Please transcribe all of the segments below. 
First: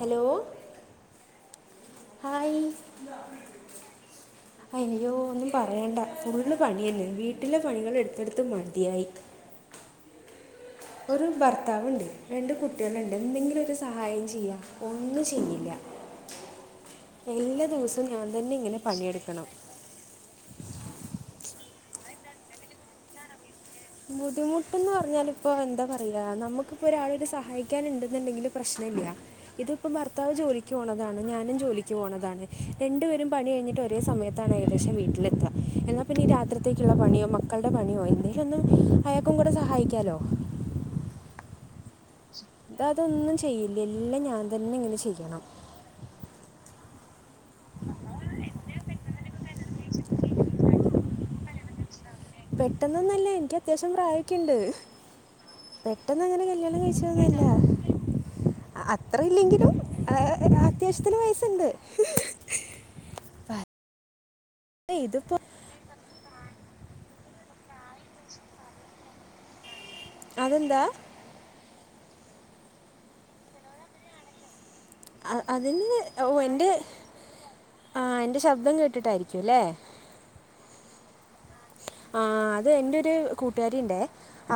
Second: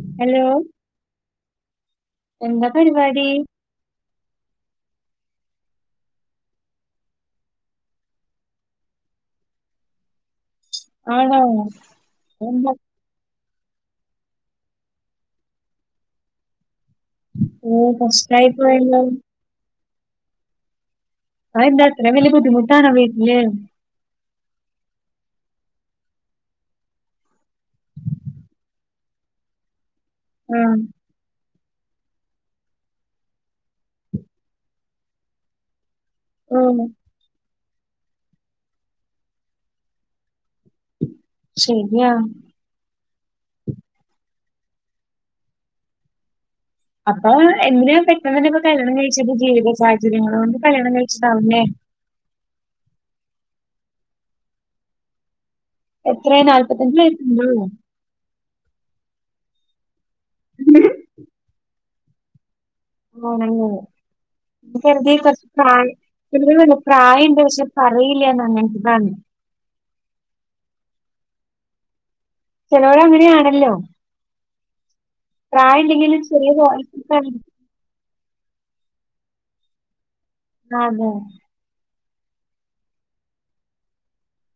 Hello hi എന്താ പരിപാടി അയ്യോ ഒന്നും പറയണ്ട ഫൂടുൽ പണി തന്നെ വീട്ടിലെ പണികൾ എടുത്തെടുത്ത് മതിയായി ഒരു ആണോ ഭർത്താവുണ്ട് രണ്ട് എന്താ കുട്ടികളുണ്ട് എന്തെങ്കിലും ഒരു സഹായം ചെയ്യുക ഒന്ന ചെയ്യില്ല എല്ലാ ഓ ദിവസം ഞാൻ ഫസ്റ്റായി തന്നെ ഇങ്ങനെ പോയല്ലോ പണിയെടുക്കണം. ആ എന്താത്രെ വല്ല്യ ബുധി മുട്ടാണോവീട്ടില്. ബുദ്ധിമുട്ട്ന്ന് പറഞാ ഇപ്പോ എന്താ പറയാ. നമുക്കിപ്പോ ഒരാളട് സഹായിക്കാൻ ഉണ്ടെന്നുണ്ടെങ്കില് പ്രശ്നല്ല. ഇതിപ്പോ ഭർത്താവ് ആ ജോലിക്ക് പോണതാണ്. ഞാനും ജോലിക്ക് പോണതാണ്. രണ്ട് പേരും പണി കഴിഞ്ഞിട്ട് ഒരേ സമയത്താണ് ഏകദേശം വീട്ടിലെത്ത. എന്നാ പിന്നെ ഈ ഓ രാത്രിത്തേക്കുള്ള പണിയ' മക്കളടെ പണിയോ എന്തേലൊന്ന് അയാക്കും കൂടെ സഹായിക്കാലോ? ശരിയാ ഇത്അതൊന്നും ചെയ്യില്ല. എല്ലാം ഞാൻ തന്നെ ഇങ്ങനെ ചെയ്യണം. അപ്പൊ എന്തിനാ പെട്ടെന്ന് തന്നെ പ്പോ കല്യാണം കഴിച്ച. ജീവിത സാഹചര്യങ്ങൾ കൊണ്ട് കല്യാണം കഴിച്ചതാവുലെ? പെട്ടെന്നൊന്നല്ല എനിക്ക് അത്യാശ്യം പ്രായക്കെയുണ്ട്. പെട്ടെന്ന് എത്രയാ അങ്ങനെ കല്യാണം നാല്പത്തഞ്ച് കഴിച്ച തൊന്നല്ല. വയസ്സുണ്ടോ അത്ര ഇല്ലെങ്കിലും അത്യാവശ്യത്തിന് വയസ്ണ്ട്. ണ്ട് [unintelligible] അപ്പ ഏയ് ഇതിപ്പോ [unintelligible] പ്ര [unintelligible] പ്രായംണ്ട് പക്ഷെ. പറയില്ല എന്ന. [unintelligible] അതെന്താ ചിലോര ങ്ങനെയാണല്ലോ അ- പ്രായ അതിന് ഇണ്ടെങ്കിലും ഓ ചെറിയ എൻ്റെ [unintelligible] ആ ന്റെ ശബ്ദം കേട്ടിട്ടായിരിക്കുംല്ലേ. ആന്നൊ. ആ അത് എന്റെരു കൂട്ടുകാരി ഉണ്ടേ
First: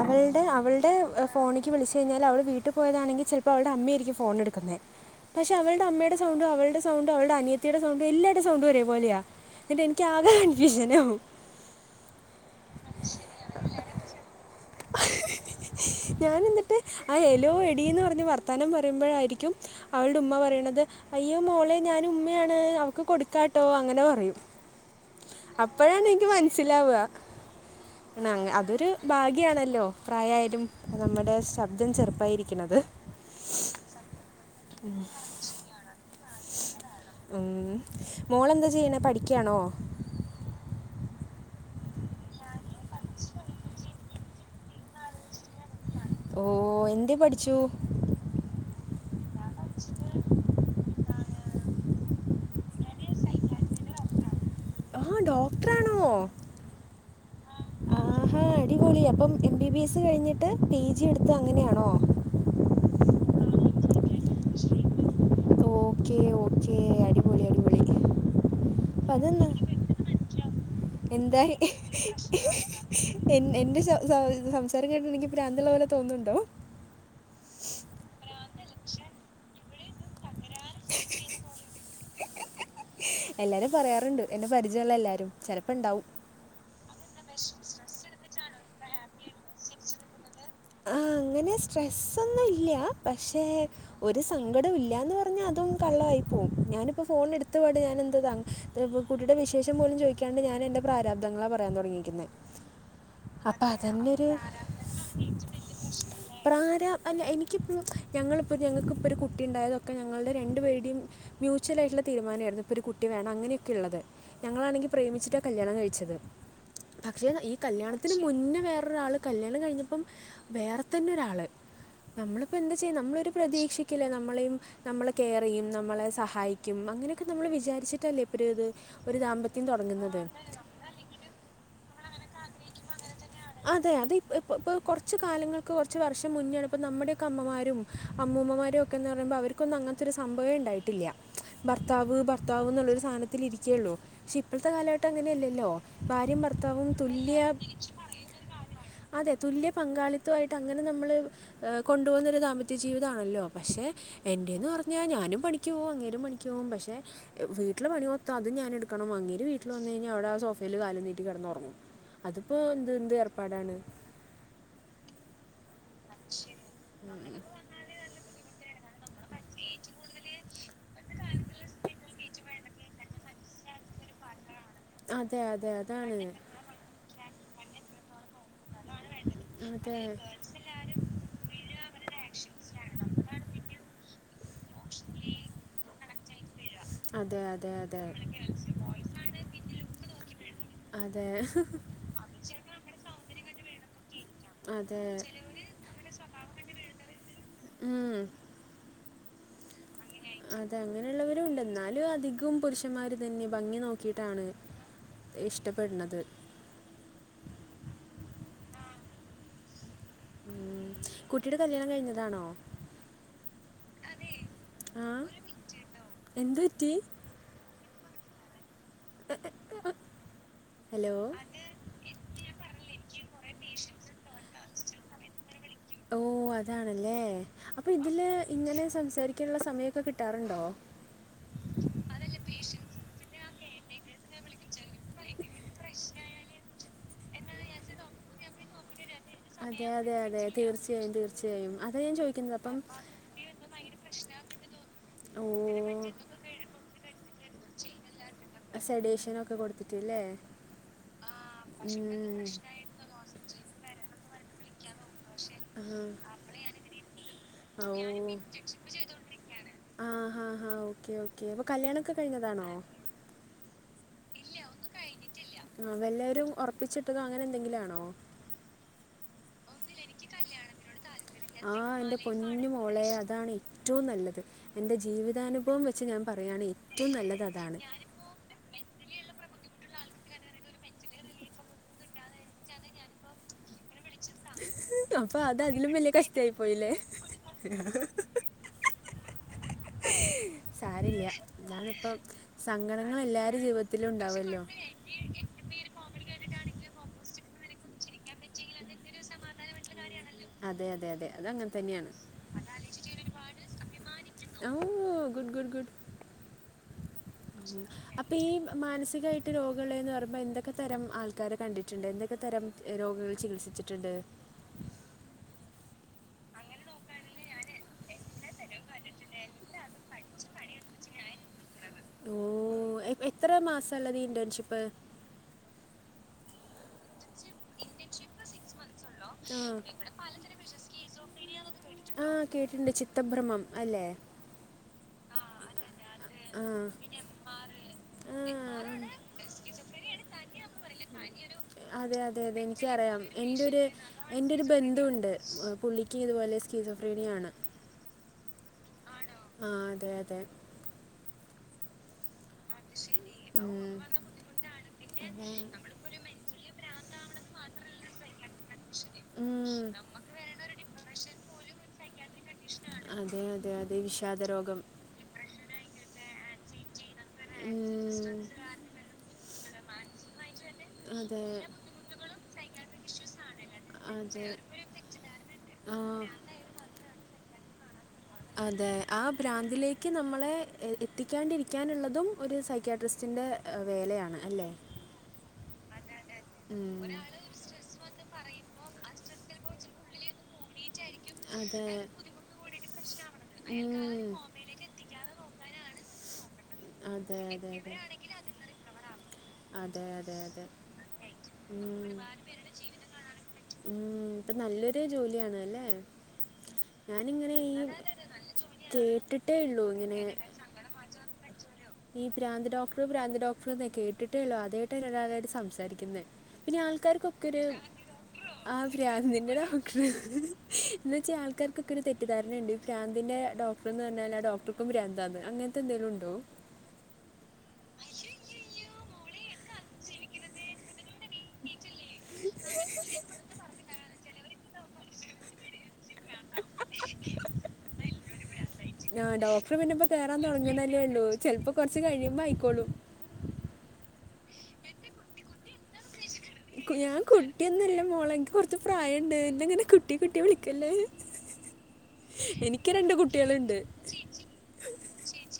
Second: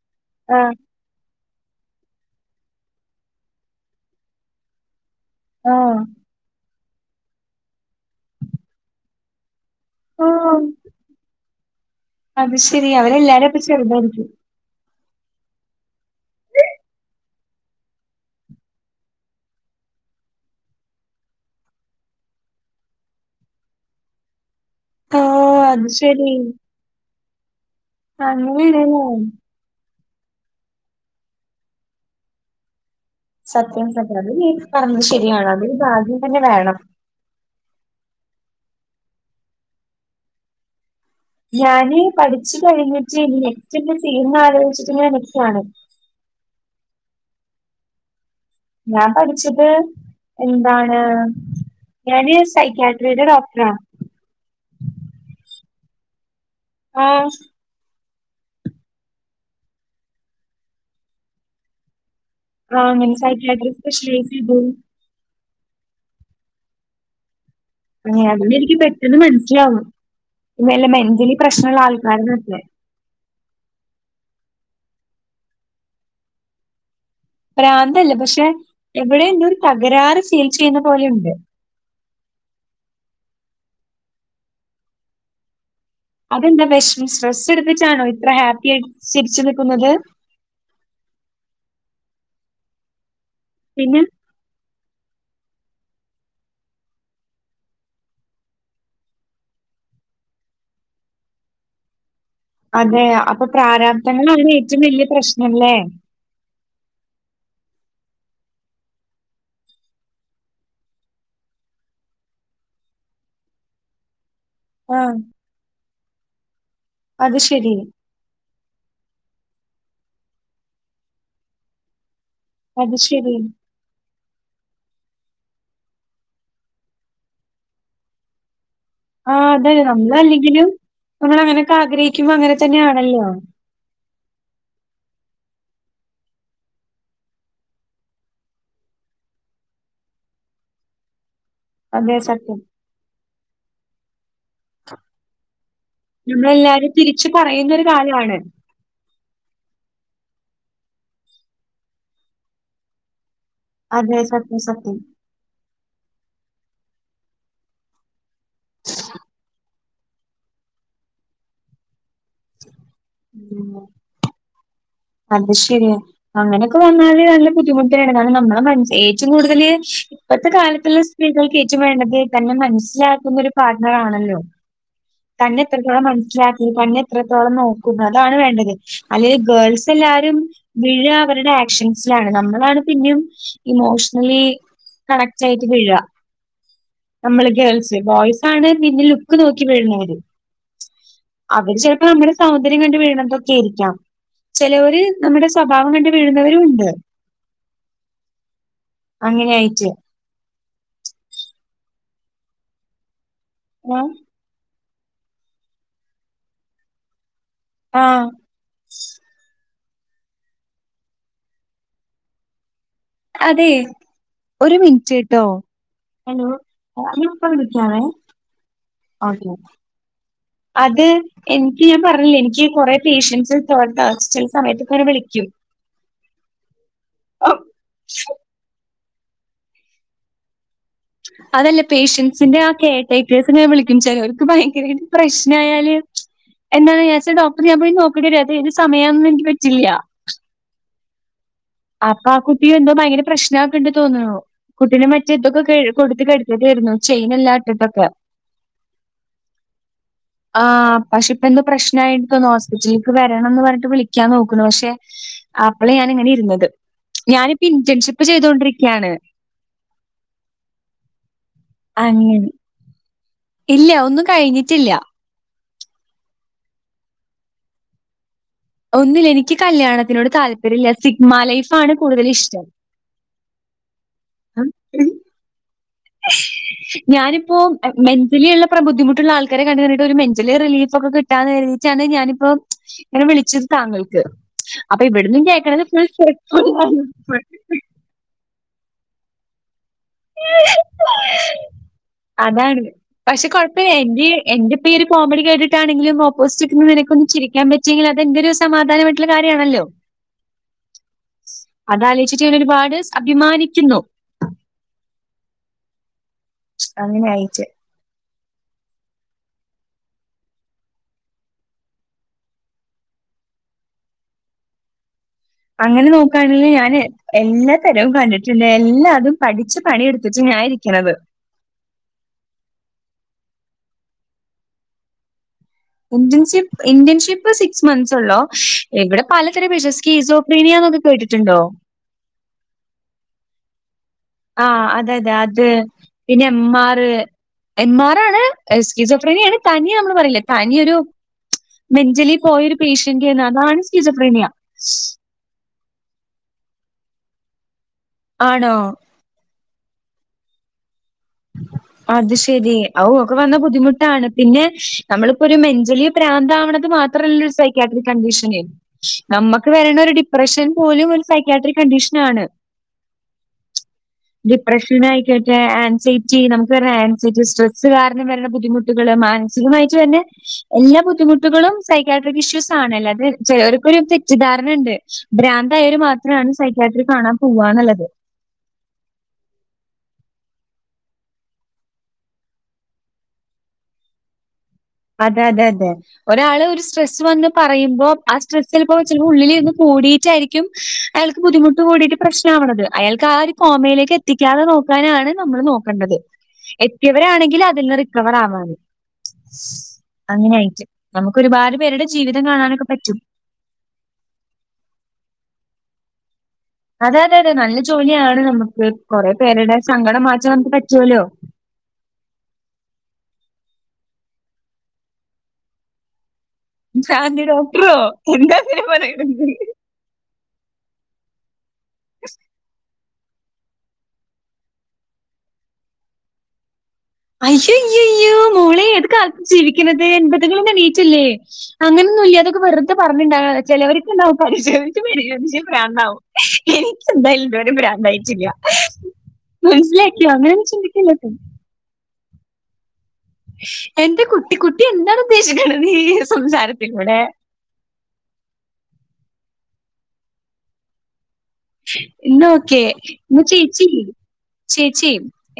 അവളുടെ അവളുടെ. ഫോണിക്ക് വിളിച്ച് കഴിഞ്ഞാൽ അവൾ വീട്ടിൽ പോയതാണെങ്കിൽ ചെലപ്പ അവളുടെ അമ്മയായിരിക്കും ഫോൺ എടുക്കുന്നെ. പക്ഷെ ആ അവളടെ അമ്മയുടെ.. ആ സൗണ്ടും അവളുടെ സൗണ്ടും അവളുടെ അനിയത്തിയുടെ സൗണ്ടും എല്ലാരുടെ സൗണ്ടും ഒരേ പോലെയാ. ന്നട്ട് എനിക്ക് ആകെ ഓ കൺഫ്യൂഷനാകും. അത് ശരി അവരെ എല്ലാരും അപ്പ ചെറുതായിരിക്കും ഞാനിന്നിട്ട് ആ എലോ എടി ന്ന് പറഞ്ഞ വർത്താനം പറയുമ്പഴായിരിക്കും. അവളുടെ ഉമ്മ പറയണത് അയ്യോ മോളെ ഞൻ ഉമ്മയാണ് അവക്ക് കൊടുക്കാട്ടോ. അങ്ങനെ പറയും ഓഹ് അത് അപ്പഴാണ് എനിക്ക് ശരി. മനസ്സിലാവ അതൊരു അങ്ങനെയാണല്ലേ. ഭാഗ്യാണല്ലോ. പ്രായായാലും നമ്മടെ ശബ്ദം ചെറുപ്പായിരിക്കണത്. സത്യം തന്നെയാണ്. അത് പറഞ്ഞത് ശരിയാണ് അതിൽ ഭാഗ്യം തന്നെ വേണം ഉം മോളെന്താ ചെയ്യണേ പഠിക്കാണോ? ഞാന് പഠിച്ചു കഴിഞ്ഞിട്ട് നെറ്റന്റെ സീമ ആലോചിച്ചിട്ടങ്ങനെനിക്കാണ്. ഓ എന്തെ പഠിച്ചു. ഞാൻ പഠിച്ചത് എന്താണ് ഞാന്. സൈക്യാട്രിയുടെ ഡോക്ടറാ. ആഹ ഡോക്ടറാണോ? ആഹ ആഹാ അടിപൊളി, അപ്പം എം ബി ബി എസ് കഴിഞ്ഞിട്ട് പി ജി എടുത്ത അങ്ങനെയാണോ. ആഹങ്ങനെ സൈക്ലാ്ര്പെഷ്യലി സിബു. [unintelligible] ഓക്കെ ഓക്കെ അടിപൊളിയടിപൊളി. അതെ അതിലെനിക്ക് പെട്ടെന്ന് മനസ്സിലാവും. പിന്ന നല്ല മെന്റലി പ്രശ്നമുള്ളൾക്കാരന്നക്കെ. എന്റെസ സ സംസാരം കേട്ടിട്ട് എനിക്ക് ഭ്രാന്തുള്ള പോലെ തോന്നുന്നുണ്ടോ പ്രാന്തല്ല പക്ഷെ എവിടെന്നരു തകരാറ് ഫീൽ ചെയ്യുന്ന പോലെയുണ്ട് എല്ലാരും പറയാറുണ്ട് എന്നെ പരിചയല്ല എല്ലാരും ചെലപ്പോ ണ്ടാവും അതെന്താ വിഷം സ്ട്രെസ്സ് എടുത്തിട്ടാണോ ഇത്ര ഹാപ്പി ആയി ചിരിച്ചു നിക്കുന്നത്. ആ അങ്ങനെ സ്ട്രെസന്നുല്ല പക്ഷെ പിന്നെ ഒരു സ്.. സങ്കടം ഇല്ലാന്ന് പറഞ്ഞാ അതും കള്ളായി പോകും ഞാനിപ്പോ ഫോൺ എടുത്തപാട് ഞാനെന്താ.. കുട്ടിയുടെ വിശേഷം പോലും ചോദിക്കാണ്ട് ഞാൻ എന്റെ പ്രാരബ്ധങ്ങളാ പറയാൻ തൊടങ്ങിയേക്കുന്ന. അതെ അപ്പൊ പ്രാരാബ്ദങ്ങളാണ് ഏറ്റവും വല്ല്യയ പ്രശ്നല്ലേ. പ്രാര അല്ല എനിക്കിപ്പോ ഞങ്ങളൾപ്പോൾ ഞങ്ങൾക്കിപ്പോൾ ഒരു കുട്ടിണ്ടായതൊക്കെ ഞങ്ങളുടെ രണ്ട് പേരുടിം. മ്യൂച്വൽ ആയിട്ടുള്ള തീരുമാനായിരുന്നു. ഇപ്പൊ ഒരു കുട്ടി വേണം അങ്ങനെയക്കെള്ളത്. ഞങ്ങളാണെങ്കി ആഹ് പ്രേമിച്ചിട്ടാ കല്യാണം കഴിച്ചത്. പക്ഷെ അത് ഈ ശരി കല്യാണത്തി ഒത്തിരി മുന്നേ വേറെരാൾ കല്യാണം കഴിന്നപ്പം വേരെ തന്നെ ഒരാൾ നമ്മൾ ഇപ്പോൾ എന്താ ചെയ്യ അത് നമ്മൾ ഒരു ശരി. പ്രതീക്ഷിക്കില്ല നമ്മളെയും നമ്മളെ കെയർ ചെയ്യും നമ്മളെ സഹായിക്കും അങ്ങനെയൊക്കെ നമ്മൾ വിചാരിച്ചിട്ടല്ലേ ഇപ്പ ഒരു ഇത് ഒരു ആ ദാമ്പത്യം അതെതെ നമ്മൾ തുടങ്ങുന്നത് അല്ലെങ്കിലും നമ്മൾ അങ്ങനെയൊക്കെ ആഗ്രഹിക്കുമ്പോ അങ്ങനെ തന്നെയാണല്ലോ അതെ അത ഇപ്പ ഇപ്പോൾ കുറച്ച് കാലങ്ങൾക്ക് കുറച്ച് വർഷം മുന്നോണ് ഇൾ നമ്മുടെയക്ക അമ്മമാരും അമ്മൂമ്മമാരും ഒക്കെന്ന് പറയുമ്പോൾ അവർക്ക് കൊന്നും അങ്ങനത്തെ ഒരു സംവംവേ ഉണ്ടായിട്ടില്ല ഭർത്താവ് അതെ സത്യം. ഭർത്താവ് എന്നുള്ളൊരു സാധനത്തിൽ ഇരിക്കുകുള്ളൂ പക്ഷെ ഇപ്പോഴത്തെ കാലഘട്ടം അങ്ങനെയല്ലല്ലോ ഭാര്യയും ഭർത്താവും തുല്യ വാല്യൂ ആണ് അതെ തുല്യ പങ്കാളിത്തമായിട്ട് അങ്ങനെ നമ്മൾ കൊണ്ടു പോകുന്നൊ രു ദാമ്പത്യ ജീവിതമാണല്ലോ പക്ഷേ അതെ സത്യം എൻ്റെന്ന് സത്യം. പറഞ്ഞാൽ ഞാനും പണിക്പോവും അങ്ങേരും പണിക് പോവും പക്ഷെ വീട്ടിലെ പണിമൊത്തം ക്കെ അതും ഞാൻ എടുക്കണം അങ്ങേർ വീട്ടിൽ വനെ കഴിഞ്ഞാൽ അ വിടെ ആ സോഫയിൽ കാലും നീട്ടി കിടന്നുറങ്ങു അതിപ്പോ എന്ത് എന്ത് ഏർപ്പാടാണ് ഉം അത് ശരിയ അങ്ങനെയൊക്കെ വന്നാല് നല്ല ബുദ്ധിമുട്ടണ് കാരണം നമ്മളെ മനസ് ഏറ്റവും കൂടുതല് ഇപ്പത്തെ കാലത്തുള്ള സ്ത്രീകൾക്ക് ഏറ്റവും വേണ്ടത് തന്നെ മനസ്സിലാക്ക കുനൊരു പാർട്ണർ ആണല്ലോ അതെ തന്നെ അതെ എത്രത്തോളം അതാണ് മനസ്സിലാകി തന്നെ എത്രത്തോളം നോക്കും അതാണ് വേണ്ടത് അല്ലെൽ അതെ ഗേൾസ്സല്ലാരും വിഴ അവരുടെ ആക്ഷൻസിലാണ് നമ്മളാണ് പിന്നെയും ഇമോഷണലി കണക്റ്റയിട്ട് പിഴ നമ്മള് അതെ ഗേൾസ് അതെ ബോയ്സ് ആണ് നഫിന്നെ ലുക്ക് നോക്കി വിയും അതെ അതെ അവര് ചിലപ്പോ നമ്മുടെ സൗന്ദര്യം കണ്ട് വീണതൊക്കെ ആയിരിക്കാം ചെലൊര് അതെ നമ്മടെ സ്വഭാവം കണ്ട് വീഴുന്നവരും ഉണ്ട് ഉം അങ്ങനെയിട്ട് അതെ അങ്ങനെയുള്ളവരുണ്ട് എന്നാലും അധികവും പുരുഷന്മാർ അതന്നെ ഭംഗി ഏഹ് നോക്കിയിട്ടാണ് ഇഷ്ടപ്പെടുന്നത് ആ ഉം കുട്ടിയുടെ കല്യാണം കഴിഞ്ഞതാണോ അതെ ഒരു ആ മിനിറ്റ് ട്ടോ എന്ത് പറ്റി ഹലോപ്പ വിളിക്കവേ ഓതെ അത് ഹലോ എനിക്ക് ഞാൻ പറഞ്ഞില്ലേ എനിക്ക് കൊറെപേഷ്യൻസിൽ [unintelligible] ഹോസ്പിറ്റൽ സമയത്തക്കെവിളിക്കും ഓ അതാണല്ലേ അപ്പോൾ ഇതിൽ ഇങ്ങനെ സംസാരിക്കാനുള്ള സമയൊക്കെ കിട്ടാറുണ്ടോ അതല്ല പേഷ്യൻസിന്റെ ആ കെയർടേക്കേഴ്സ് ഇങ്ങനെ വിളിക്കും ചിലവർക്ക് ഭയങ്കരമായി പ്രശ്ന ആയാല് എന്നാനാ വെച്ച ഡോക്ടർ ഞാൻപോയി നോക്കടി രതെ ഏതു സമയ [unintelligible] അതെ അതെ അതെ തീർച്ചയായും തീർച്ചയായും അതാ ഞാൻ അപ്പ ആ ചോദിക്കുന്നത് കുട്ടി അപ്പം എന്തോ ഭയങ്കര പ്രശ്നാ ക്ക്ണ്ട് തോന്ന്ണു കുട്ടിനെ മറ്റേ ഓ ഇതൊക്കെ കൊടുത്തിട്ട് എടുക്കേണ്ടിവെരും ചെയിൻല്ലാം ഇട്ടിട്ടൊക്കെ സെഡേഷൻ ഒക്കെ കൊടുത്തിട്ട് അല്ലേ ആ പക്ഷെ ഇപ്പ എന്ത് പ്രശ്നമായിട്ട് ഹോസ്പിറ്റൽ വരണം എന്ന് പറഞ്ഞിട്ട് വിളിക്കാൻ നോക്കുന്നു പക്ഷെ അപ്പളേ ഞാനിങ്ങനെ ഇരുന്നത് ഞാനിപ്പ ഇന്റേൺഷിപ്പ് ചെയ്തുകൊണ്ടിരിക്കുകയാണ് ആ ഹാ ഹാ ഓക്കെ ഓക്കെ അപ്പൊ കല്യാണൊക്കെ കഴിഞ്ഞതാണോ ഇല്ല്യ ഒന്നും കഴിഞ്ഞിട്ടില്ല കഴിഞ്ഞിട്ടില്ല വല്ലരും ഉറപ്പിച്ചിട്ടതെ അങ്ങനെ എന്തെങ്കിലും അണോ ഒന്നില്ല എനിക്ക് കല്യാണനോട് താല്പ വരില്ല സിക് മാൽ ആ എന്റെ പൊന്നു മോളെ അതാണ് ഏറ്റവും നല്ലത് എന്റെ ജീവിതാനുഭവം വെ ച്ച് ഞാൻ പറയാണ് റ്റവും നല്ലത് അതാണ് യുള്ള ബുദ്ധിമുട്ടുള്ള ആൾക്കാരെ കണ്ട് കഴിന്നിട്ട് ഒരു മെന്റാലി റിലീഫക്കെ കിട്ടാ എഴതിച്ചാണ് ഞാനിപ്പോ ഇങ്ങനെ വിളിച്ചത് താങ്കൾക്ക് അപ്പൊ അപ്പോൾ ഇവിടന്നും അത് കേൾക്കണ അതിലും ഫുൾ വലിയ കഷ്ടമായി പോയില്ലേ [unintelligible] സാരില്ല ഞാനിപ്പം അതാണ് പക്ഷെ കൊഴപ്പം ഇല്ല എന്റെ ഉണ്ടാവുമല്ലോ എന്റെ ഇപ്പൊ ഒരു കോമഡി കേട്ടിട്ടാണെങ്കിലും ഓ പോസ്റ്റനക്കൊന്ന് ചിരിക്കാ പറ്റെങ്കി അതെന്റൊരു സമാധാനമായിട്ടുള്ള കാര്യമാണല്ലോ അതെ അതെ അതെ അത് അങ്ങനെ തന്നെയാണ് അതാലോയ്ച്ചിറ്റ് ഞാനൊരുപാട് അഭിമാനിക്കുന്നു ഓഓ ഗുഡ് ഗുഡ് ഗുഡ് അങ്ങനായി അപ്പ ഈ മാനസികയിട്ട് രോഗോള്ളെന്ന് പറിമ്പൊ എന്തൊക്കെ തരം ആൾക്കാരെ കണ്ടിട്ട്ണ്ട് എന്തക്കെ തരം രോഗങ്ങൾ ചികിത്സിച്ചിട്ടുണ്ട് അങ്ങനെ നോക്കുകയാണെങ്കിൽ ഞാന് എല്ലാ തരവും കണ്ടിട്ടുണ്ട് എല്ലാതും പഠിച്ച് പണിയെടുത്തിട്ട് ഞാൻ ഇരിക്കണത് ഓഹ് എത്ര മാസാള്ളത് ഇന്റേൺഷിപ്പ് ഉബ്ജെൻഷിപ്പ് ഇന്റൻഷിപ്പ് ഇ സിക്സ് മന്ത്സ് ഉള്ളോ ഇവിടെ പലതരം പേഷൈന്റ് ഷീസോഫ്രീനിയാന്ന് ഒക്കെ കേട്ടിട്ടുണ്ടോ ആ കേട്ടിണ്ട് ചിത്തഭ്രമം അല്ലെ ആ അതതെ അത് പിന്നെ ആ എമ്മാറ് എന്മാറാണ് ഷിസ്രോഫീനിയാണ്. പനി നമ്മള് പറയില്ല പനിയൊരു അതെ അതെ അതെ എനിക്കറിയാം എന്ന് എന്റെ അതാണ് ഒരു സ്കീസോഫ്രീനിയ എന്റെ ഒരു ബന്ധുവുണ്ട് പുള്ളിക്ക് ഇതുപോലെ സ്കീസോഫ്രീനിയ ആണ് ആണോ ആഹ് അതെ അതെ അത് ശരി ഔ ഒക്കെ വന്ന ഉം. ബുദ്ധിമുട്ടാണ് പിന്നെ നമ്മളിപ്പോ ഒരു മെന്റലി പ്രാന്താവണത് മാത്രമല്ലരു സൈക്കാട്രിക് കണ്ടീഷൻ നമുക്ക് ഉം. വരണ ഒരു ഡിപ്രഷൻ പോലും ഒരു സൈക്കാട്രിക് കണ്ടീഷൻ ആണ് അതെ അതെ അതെ വിഷാദ രോഗം [inaudible] ആൻസൈറ്റി നമുക്ക് വരുന്ന ആൻസൈറ്റി ഉം. സ്ട്രെസ് കാരണം വരുന്ന ബുദ്ധിമുട്ടുകൾ മാ [unintelligible] തന്നെ എല്ലാ അതെ ബുദ്ധിമുട്ടുകളും സൈക്കാട്രിക് ഇശ്യൂസ് ആണ്. അല്ലാതെ ചിലർക്കൊരു അതെ തെറ്റിദ്ധാരണ ഉണ്ട് ആ പ്രാന്തായവര് രാവിലെ മാത്രമാണ് സൈക്കാട്രി കാണാൻ പോവ എന്നുള്ളത് അതെ ആ പ്രാന്തിലേക്കു നമ്മളെ എത്തിക്കാണ്ടിരിക്കാനുള്ളതും ഒരു സൈക്യാട്രിസ്റ്റിൻ്റെ അ വേലയാണ് അല്ലേ അതെ അതെ അതെ ഒരാള് ഒരു ഉം. സ്ട്രെസ്സ് വന്ന് പറയുമ്പോ ആ സ്ട്രെസ്സിൽ ഇപ്പൊ ചിലപ്പോ ഉള്ളിൽ ഇരുന്ന് കൂടിയിട്ടായിരിക്കും ക്കും അയാൾക്ക് അതെ ബുദ്ധിമുട്ട് കൂടിയിട്ട് പ്രശ്നാവണത് അയാൾക്ക് ആ ഒരു കോമയിലേക്ക് എത്തിക്കാതെ നോ [unintelligible] നമ്മൾ നോക്കേണ്ടത് അതെ അതെ എത്തിയവരാണെങ്കിലും അതെ അതിൽന്ന് റിക്കവർ ആവാനും അതെ അതെ അതെ അങ്ങനെയായിറ്റ് നമുക്ക് ഒരുപാട് ഉം. പേരുടെ ജീവിതം കാണാനൊക്കെ പറ്റും ഉം ഇപ്പൊ നല്ലൊരു ജോലിയാണ് അല്ലേ അതെ അതെ അതെ ഞാനിങ്ങനെ ഈ നല്ല ജോലിയാണ് നമുക്ക് കൊറേ കേട്ടിട്ടേ പേരുടെ ഉള്ളൂ സങ്കടം മാറ്റാൻ നമുക്ക് പറ്റല്ലോ നീ പ്രാന്ത് ഡോക്ടറ് പ്രാന്ത് ഡോക്ടറ്ന്ന് കേട്ടിട്ടേള്ളൂ ആദ്യായ്ട്ടാണ് ഒരാളായിട്ട് സംസാരിക്ക്ന്നെ പിന്നെ ഭ്രാന്തി ആൾക്കാര്ക്കൊക്കെര് ഡോക്ടറോ എന്താ അങ്ങനെ ആഹ് പ്രാ പറയണത്? നിന്നെ രാ ന്ന് വെച്ചാ ആൾക്കാര്ക്കൊക്കെര് തെറ്റിദ്ധാരണണ്ട് പ്രാന്ത്ൻ്റെ ഡോക്ടറ്ന്നർഞ്ഞാല് ആ ഡോക്ടർക്കും ഭ്രാന്താന്ന് അങ്ങൻത്തെന്തേലും ഉണ്ടോ അയ്യോ അയ്യയ്യോ മോളെ ഏത് ജീവിക്കുന്നത് എണ്പതുകൾന്ന് നീ ട്ടില്ലേ അങ്ങനെയൊന്നും ഇല്ല അതൊക്കെ വെറുതെ പറഞ്ഞുണ്ടായതാ ചിലവർണ്ടാവും പരിശോധിച്ചു പരിശോധിച്ച് പ്രാന്താവും എനിക്ക് എന്തായ്ലും ഇതുവരെ പ്രാന്തായിട്ടില്ല ആ ഡോക്ടർ പിന്നെ മനസില ഇപ്പോൾ കയറാൻ തുടങ്ങുന്നതല്ലേ ഉള്ളൂ ചിലപ്പോ കുറച്ച് കഴിയുമ്പോ ആയിക്കോളും എന്റെ കുട്ടി കുട്ടി എന്താണ് ഉദ്ദേശിക്കണ നീ ഈ സംസാരത്തിലൂടെ കുട്ടിയൊന്നുംല്ല മോളെ ഇനിക്ക് കുറച്ച് പ്രായണ്ട് എന്നങ്ങനെ കുട്ടി കുട്ടി വിളിക്കല്ലേ ന്ന ഓക്കെ എനിക്ക് രണ്ട് ഇന്നാ കുട്ടികളുണ്ട് ചേച്ചി ചേച്ചി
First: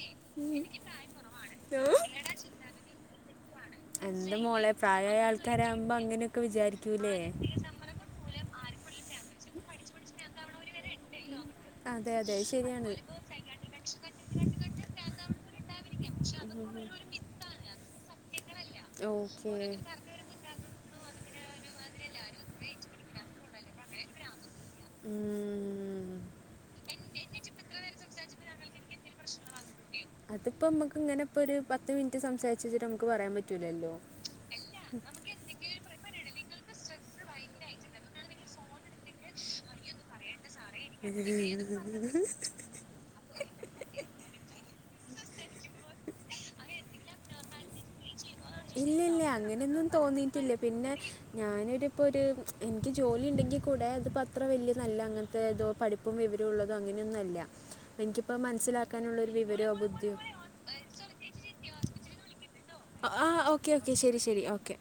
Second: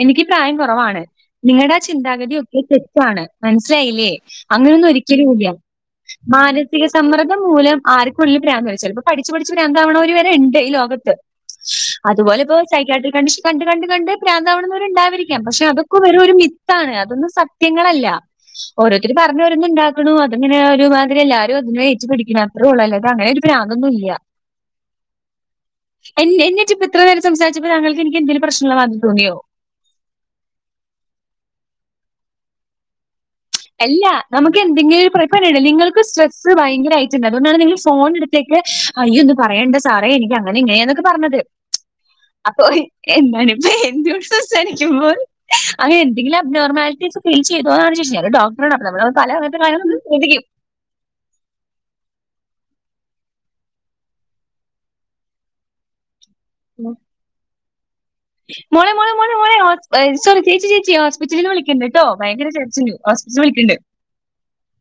എനിക്ക് പ്രായം കുറവാണ് നിങ്ങളുടെ ചിന്താഗതി ഒക്കെ തെറ്റാണ് മനസ്സിലായില്ലേ എന്റെ മോളെ അങ്ങനൊന്നും പ്രായമായ ഒരിക്കലും ഇല്ല ആൾക്കാരാകുമ്പോ അങ്ങനെയൊക്കെ മാനസിക വിചാരിക്കൂലേ സമ്മർദ്ദം മൂലം ആര് ഫുള്ള് പ്രന്തായ് ചെൽപ്പോ പഠിച്ച്ച് പഠിച്ച് പ്രാന്താവ്ണാേല് വരെ ഇണ്ട് ഈ ലോകത്ത് അതെ അതെ അതുപോലെ അത് ഇപ്പോ ശരിയാണ് സൈക്കാട്ട്രി കണ്ടീഷൻ കണ്ട് കണ്ട് കണ്ട് പ്രാന്താവ്ണത്‌വരെ ഇണ്ടാവായ്രിക്കാം പക്ഷെ അതൊക്കെ വെറും ഒരു മി താണ് അതൊന്നും സത്യങ്ങളല്ല ഓരോര്ത്തറ് ഓക്കെ പറഞ്ഞാേരോന്ന്ണ്ടാക്ക്ണൂ അ അതങ്ങനെ ഒരു മാതിരി എല്ലാവരും അത്‌നേ ഏറ്റ് പിടിക്ക്ണു അത്രോള്ളു അല്ലാതെ അങ്ങനെ ഒരു പ്രാന്തൊന്നും ഇല്ല ഉം എൻ എന്നെച്ച്പ്പ ഇത്ര നേരം സംസാരിച്ചപ്പോ താങ്കൾക്ക് എനിക്ക് എന്തേലും പ്രശ്നള്ളമാത് രി തോന്നിയോ അത്പ്പം മ്മക്ക് ഇങ്ങനെ പ്പാെര് പത്ത് മിൻറ്റ് സംസാരിച്ചിച്ച്ട്ട് നമുക്ക് പറയാൻ പ എല്ലാ നമുക്ക് എന്തെങ്കിലൊരു പ്ര [unintelligible] നിങ്ങൾക്ക് സ്ട്രെസ് ഭയരായ്ട്ട്ണ്ട് അത്കൊണ്ടാണ് നിങ്ങള് ഫോണെട്ത്തേക്ക് അയ്യൊന്നും പറയണ്ട സാറേ എനിക്ക് അങ്ങനെ ഇങ്ങനെയാന്നൊക്കെ പർഞ്ഞത് അപ്പൊ എന്താണ് ഇപ്പ എന്നോട് സംസാരിക്കുമ്പോൾ അങ്ങനെ എന്തങ്കിലും അബ്നോർമാലിറ്റീസ് ഫീൽ ചെയ്താേന്നാണ് ചോയ്ച്ചേ ഞാനൊര് ഡോ ഇല്ല നമ്മളവ [unintelligible] ഇല്ല തലയ അങ്ങനെയൊന്നും [unintelligible] ശ്രധിക്കും തോന്നിയിട്ടില്ല പിന്നെ ഞാനൊരിപ്പോ ഒരു ഫസ് എനിക്ക് ജോലി ഉണ്ടെങ്കി കൂടെ അതിപ്പോ അത്ര വലിയ നല്ല അങ്ങനത്തെതോ പഠിപ്പ ഠിപ്പും വിവരുംള്ളതോ അങ്ങനെയൊന്നും അല്ല പ്പൻക്കിപ്പം മോളെ മോളെ മൻസ്സിലാക്കാനുള്ളൊരു മോളെ മോളെ വിവരോ ബുദ്ധിയോ സോറി ചേച്ചി ചേച്ചീ ഹോസ്പിറ്റലിൽന്ന് വിളിക്ക്ണ്ട്ട്ടോ ഭയങ്കര ചെ ആഹ് ഓക്കെ ഓക്കെ ശെരി ശെരി ഓക്കെ